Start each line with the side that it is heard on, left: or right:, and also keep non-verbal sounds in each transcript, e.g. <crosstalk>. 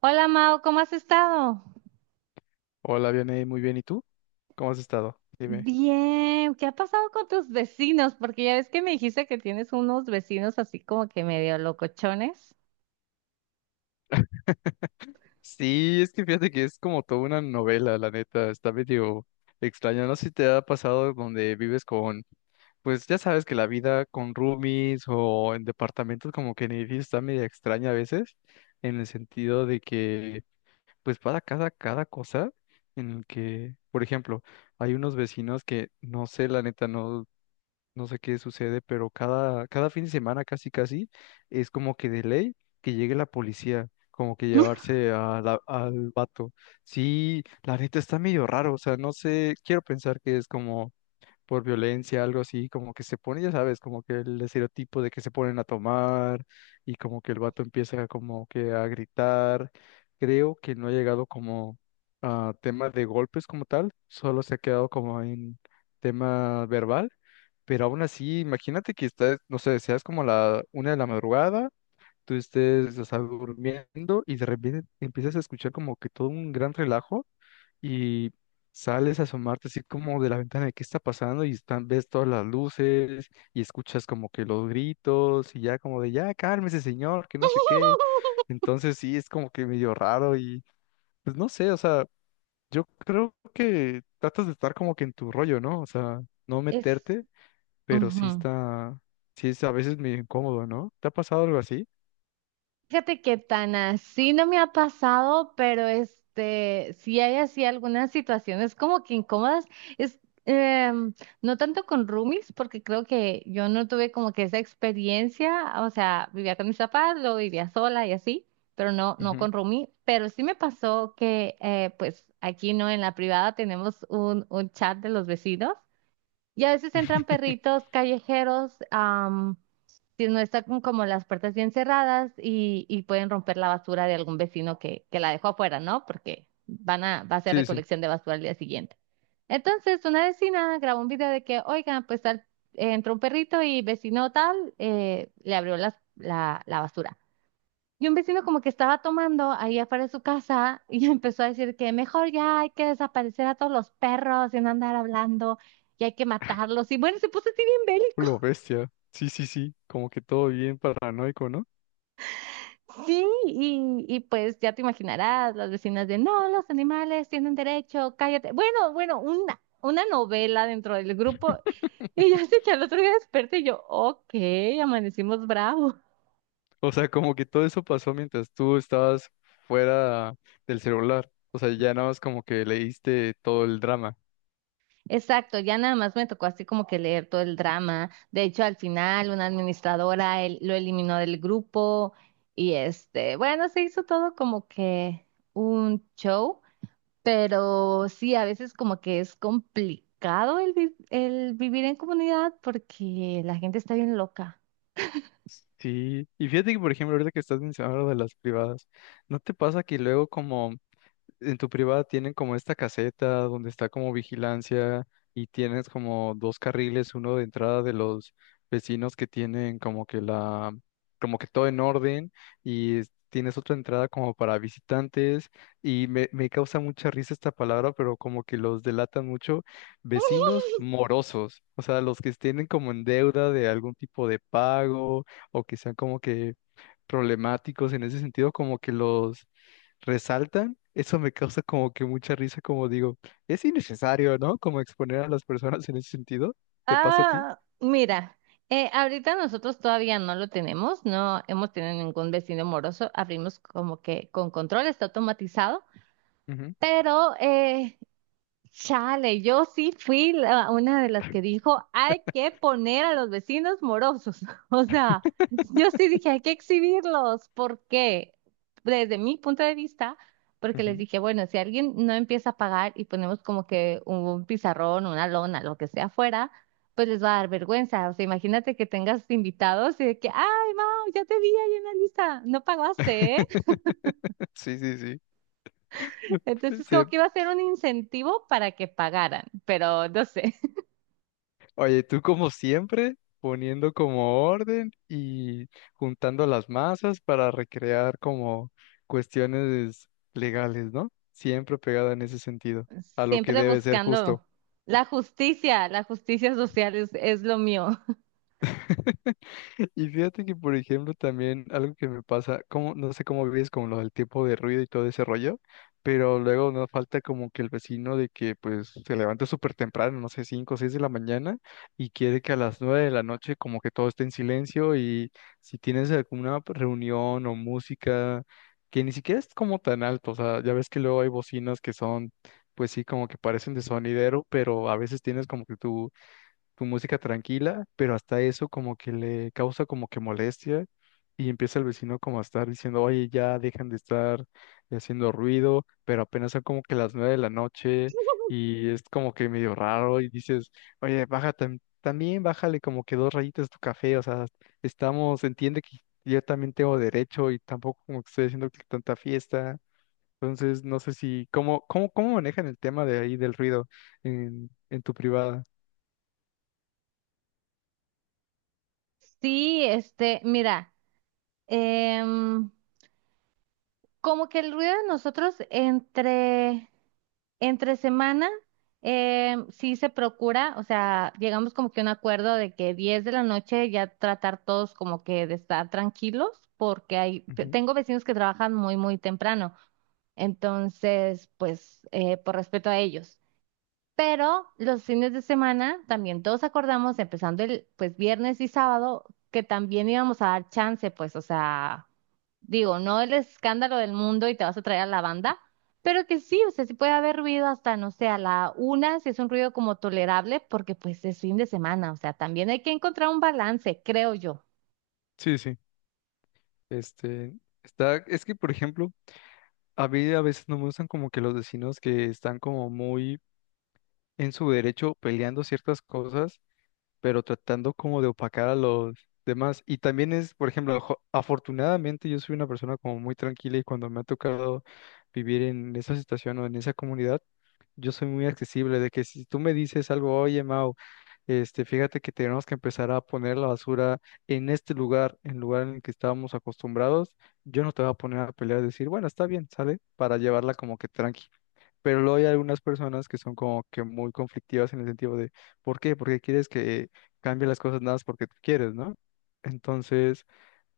right: Hola Mao, ¿cómo has estado?
left: Hola, Vianey, muy bien. ¿Y tú? ¿Cómo has estado? Dime.
right: Bien, ¿qué ha pasado con tus vecinos? Porque ya ves que me dijiste que tienes unos vecinos así como que medio locochones.
left: Sí, es que fíjate que es como toda una novela, la neta, está medio extraño. No sé si te ha pasado donde vives con, pues ya sabes que la vida con roomies o en departamentos como que en edificios está medio extraña a veces, en el sentido de que pues para cada cosa en el que, por ejemplo, hay unos vecinos que no sé, la neta, no. No sé qué sucede, pero cada fin de semana casi casi es como que de ley que llegue la policía, como que
right: <laughs>
left: llevarse al vato. Sí, la neta está medio raro, o sea, no sé, quiero pensar que es como por violencia, algo así, como que se pone, ya sabes, como que el estereotipo de que se ponen a tomar y como que el vato empieza como que a gritar. Creo que no ha llegado como a tema de golpes como tal, solo se ha quedado como en tema verbal, pero aún así, imagínate que estás, no sé, seas como la una de la madrugada. Tú estés, o sea, durmiendo y de repente empiezas a escuchar como que todo un gran relajo y sales a asomarte así como de la ventana de qué está pasando y están, ves todas las luces y escuchas como que los gritos y ya como de ya cálmese señor, que no sé qué. Entonces sí, es como que medio raro y pues no sé, o sea, yo creo que tratas de estar como que en tu rollo, ¿no? O sea, no
right: Es.
left: meterte, pero sí está, sí es a veces medio incómodo, ¿no? ¿Te ha pasado algo así?
right: Fíjate que tan así no me ha pasado, pero sí hay así algunas situaciones como que incómodas. Es, em, no tanto con roomies, porque creo que yo no tuve como que esa experiencia, o sea, vivía con mis papás, luego vivía sola y así, pero no, no
left: Ujú.
right: con roomie. Pero sí me pasó que, pues aquí no, en la privada tenemos un chat de los vecinos y a veces entran
left: <laughs>
right: perritos callejeros, si no está como las puertas bien cerradas y pueden romper la basura de algún vecino que la dejó afuera, ¿no? Porque va a hacer
left: Sí, sí.
right: recolección de basura al día siguiente. Entonces, una vecina grabó un video de que, oigan, pues tal, entró un perrito y vecino tal le abrió la basura. Y un vecino como que estaba tomando ahí afuera de su casa y <laughs> empezó a decir que mejor ya hay que desaparecer a todos los perros y no andar hablando y hay que matarlos. Y bueno, se puso así bien bélico.
left: Lo bestia. Sí, sí, sí. Como que todo bien paranoico, ¿no?
right: Sí, y pues ya te imaginarás, las vecinas de, no, los animales tienen derecho, cállate. Bueno, bueno, una novela dentro del grupo. Y ya sé que al otro día desperté y yo, ok, amanecimos bravos.
left: O sea, como que todo eso pasó mientras tú estabas fuera del celular. O sea, ya nada más como que leíste todo el drama.
right: Exacto, ya nada más me tocó así como que leer todo el drama. De hecho, al final una administradora lo eliminó del grupo y bueno, se hizo todo como que un show. Pero sí, a veces como que es complicado el vivir en comunidad porque la gente está bien loca.
left: Sí. Y fíjate que, por ejemplo, ahorita que estás mencionando lo de las privadas, ¿no te pasa que luego como en tu privada tienen como esta caseta donde está como vigilancia y tienes como dos carriles, uno de entrada de los vecinos que tienen como que la, como que todo en orden y es- tienes otra entrada como para visitantes y me causa mucha risa esta palabra, pero como que los delatan mucho,
right: <laughs>
left: vecinos morosos, o sea, los que estén como en deuda de algún tipo de pago o que sean como que problemáticos en ese sentido, como que los resaltan, eso me causa como que mucha risa, como digo, es innecesario, ¿no? Como exponer a las personas en ese sentido. ¿Te pasa a ti?
right: Ah, mira, ahorita nosotros todavía no lo tenemos, no hemos tenido ningún vecino moroso, abrimos como que con control, está automatizado,
left: Ujú,
right: pero chale, yo sí fui una de las que dijo, hay que poner a los vecinos morosos. <laughs> O sea, yo sí dije, hay que exhibirlos. ¿Por qué? Desde mi punto de vista, porque les
left: ujú.
right: dije, bueno, si alguien no empieza a pagar y ponemos como que un pizarrón, una lona, lo que sea afuera, pues les va a dar vergüenza. O sea, imagínate que tengas invitados y de que, ay, Mau, ya te vi ahí en la lista, no pagaste, ¿eh?
left: <laughs> Sí, sí, sí.
right: Entonces,
left: Sí.
right: como que iba a ser un incentivo para que pagaran, pero no sé.
left: Oye, tú como siempre, poniendo como orden y juntando las masas para recrear como cuestiones legales, ¿no? Siempre pegada en ese sentido, a lo que
right: Siempre
left: debe ser justo.
right: buscando la justicia social es lo mío. <laughs>
left: <laughs> Y fíjate que, por ejemplo, también algo que me pasa, como, no sé cómo vives con lo del tiempo de ruido y todo ese rollo, pero luego nos falta como que el vecino de que pues se levanta súper temprano, no sé, 5 o 6 de la mañana, y quiere que a las 9 de la noche como que todo esté en silencio y si tienes alguna reunión o música, que ni siquiera es como tan alto, o sea, ya ves que luego hay bocinas que son, pues sí, como que parecen de sonidero, pero a veces tienes como que tu música tranquila, pero hasta eso como que le causa como que molestia y empieza el vecino como a estar diciendo, oye, ya dejan de estar haciendo ruido, pero apenas son como que las 9 de la noche y es como que medio raro y dices, oye, baja también, bájale como que dos rayitas tu café, o sea, estamos, entiende que yo también tengo derecho y tampoco como que estoy haciendo que tanta fiesta. Entonces, no sé si, ¿cómo manejan el tema de ahí del ruido en tu privada?
right: Sí, mira, em, como que el ruido de nosotros entre semana, sí se procura, o sea, llegamos como que a un acuerdo de que 10 de la noche ya tratar todos como que de estar tranquilos, porque hay,
left: Ujú.
right: tengo vecinos que trabajan muy, muy temprano, entonces, pues, por respeto a ellos. Pero los fines de semana también todos acordamos, empezando el pues viernes y sábado, que también íbamos a dar chance, pues, o sea, digo, no el escándalo del mundo y te vas a traer a la banda, pero que sí, o sea, sí puede haber ruido hasta, no sé, a la una, si es un ruido como tolerable, porque pues es fin de semana, o sea, también hay que encontrar un balance, creo yo.
left: Sí, sí. Este, está, es que, por ejemplo, a mí a veces no me gustan como que los vecinos que están como muy en su derecho peleando ciertas cosas pero tratando como de opacar a los demás. Y también es, por ejemplo, afortunadamente yo soy una persona como muy tranquila y cuando me ha tocado vivir en esa situación o en esa comunidad, yo soy muy accesible, de que si tú me dices algo, oye, Mau, este, fíjate que tenemos que empezar a poner la basura en este lugar en el que estábamos acostumbrados, yo no te voy a poner a pelear y decir, bueno, está bien, ¿sale? Para llevarla como que tranqui. Pero luego hay algunas personas que son como que muy conflictivas en el sentido de, ¿por qué? Porque quieres que cambie las cosas nada más porque tú quieres, ¿no? Entonces,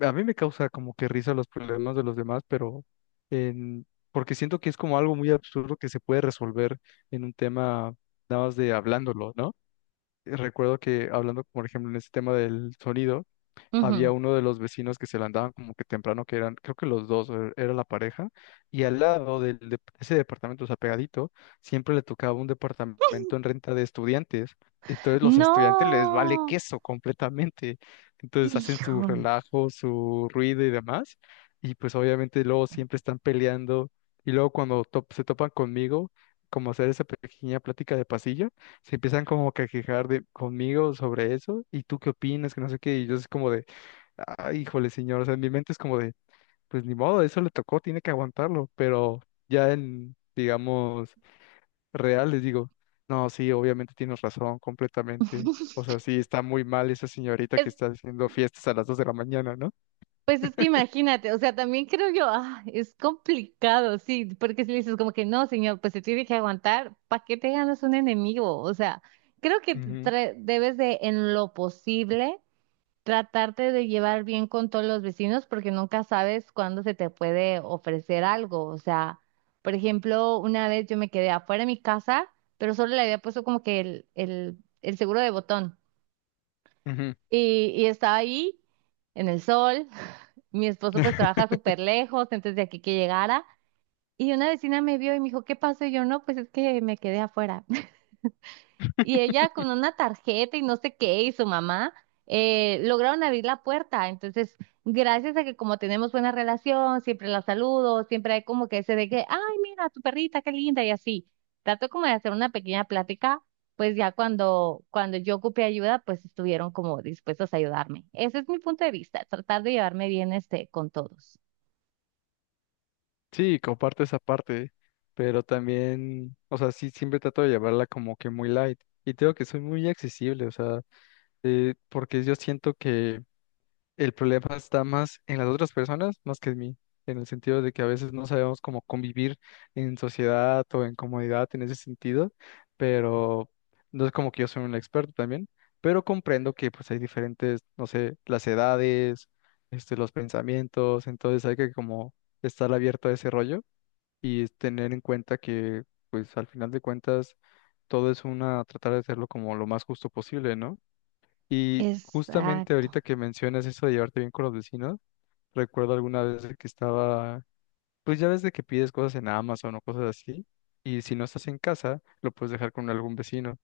left: a mí me causa como que risa los problemas de los demás, pero en, porque siento que es como algo muy absurdo que se puede resolver en un tema nada más de hablándolo, ¿no? Recuerdo que hablando, por ejemplo, en este tema del sonido, había
right: Ujú.
left: uno de los vecinos que se la andaban como que temprano, que eran, creo que los dos, era la pareja, y al lado del de ese departamento, o sea, pegadito, siempre le tocaba un departamento en renta de estudiantes. Entonces los estudiantes les vale
right: No,
left: queso completamente. Entonces hacen su
right: hijo.
left: relajo, su ruido y demás. Y pues obviamente luego siempre están peleando. Y luego cuando se topan conmigo, como hacer esa pequeña plática de pasillo, se empiezan como que a quejar de, conmigo sobre eso, y tú qué opinas, que no sé qué, y yo es como de, ay, híjole, señor, o sea, en mi mente es como de, pues ni modo, eso le tocó, tiene que aguantarlo, pero ya en, digamos, real les digo, no, sí, obviamente tienes razón, completamente. O sea, sí, está muy mal esa señorita que está haciendo fiestas a las 2 de la mañana, ¿no?
right: Pues es que imagínate, o sea, también creo yo, ah, es complicado, sí, porque si le dices como que no, señor, pues se tiene que aguantar, ¿para qué te ganas un enemigo? O sea, creo que
left: Ujú,
right: debes de, en lo posible, tratarte de llevar bien con todos los vecinos porque nunca sabes cuándo se te puede ofrecer algo. O sea, por ejemplo, una vez yo me quedé afuera de mi casa, pero solo le había puesto como que el seguro de botón.
left: ujú.
right: Y estaba ahí en el sol. <laughs> Mi esposo pues trabaja
left: <laughs>
right: súper lejos, entonces de aquí que llegara. Y una vecina me vio y me dijo, ¿qué pasó? Y yo, no, pues es que me quedé afuera. Y ella con una tarjeta y no sé qué, y su mamá, lograron abrir la puerta. Entonces, gracias a que como tenemos buena relación, siempre la saludo, siempre hay como que ese de que, ay, mira, tu perrita, qué linda, y así. Trato como de hacer una pequeña plática, pues ya cuando yo ocupé ayuda, pues estuvieron como dispuestos a ayudarme. Ese es mi punto de vista, tratar de llevarme bien este con todos.
left: Sí, comparto esa parte, ¿eh? Pero también, o sea, sí, siempre trato de llevarla como que muy light. Y tengo que soy muy accesible, o sea, porque yo siento que el problema está más en las otras personas, más que en mí, en el sentido de que a veces no sabemos cómo convivir en sociedad o en comodidad en ese sentido, pero no es como que yo soy un experto también, pero comprendo que pues hay diferentes, no sé, las edades, este, los pensamientos, entonces hay que como estar abierto a ese rollo y tener en cuenta que pues al final de cuentas todo es una, tratar de hacerlo como lo más justo posible, ¿no? Y justamente
right: Exacto.
left: ahorita que mencionas eso de llevarte bien con los vecinos, recuerdo alguna vez de que estaba, pues ya ves de que pides cosas en Amazon o cosas así, y si no estás en casa, lo puedes dejar con algún vecino.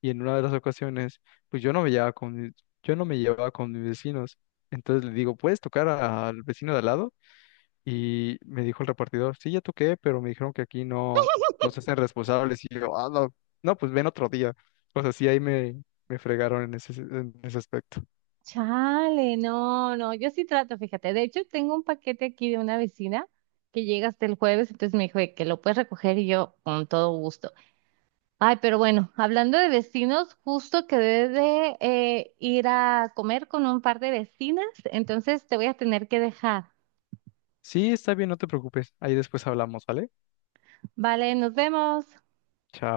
left: Y en una de las ocasiones, pues yo no me llevaba con, mi- yo no me llevaba con mis vecinos. Entonces le digo, ¿puedes tocar al vecino de al lado? Y me dijo el repartidor, sí, ya toqué, pero me dijeron que aquí no, no se hacen responsables. Y yo, ah, no, no, pues ven otro día. O sea, sí, ahí me fregaron en ese aspecto.
right: Chale, no, no, yo sí trato, fíjate. De hecho, tengo un paquete aquí de una vecina que llega hasta el jueves, entonces me dijo de que lo puedes recoger y yo con todo gusto. Ay, pero bueno, hablando de vecinos, justo quedé de ir a comer con un par de vecinas, entonces te voy a tener que dejar.
left: Sí, está bien, no te preocupes. Ahí después hablamos, ¿vale?
right: Vale, nos vemos.
left: Chao.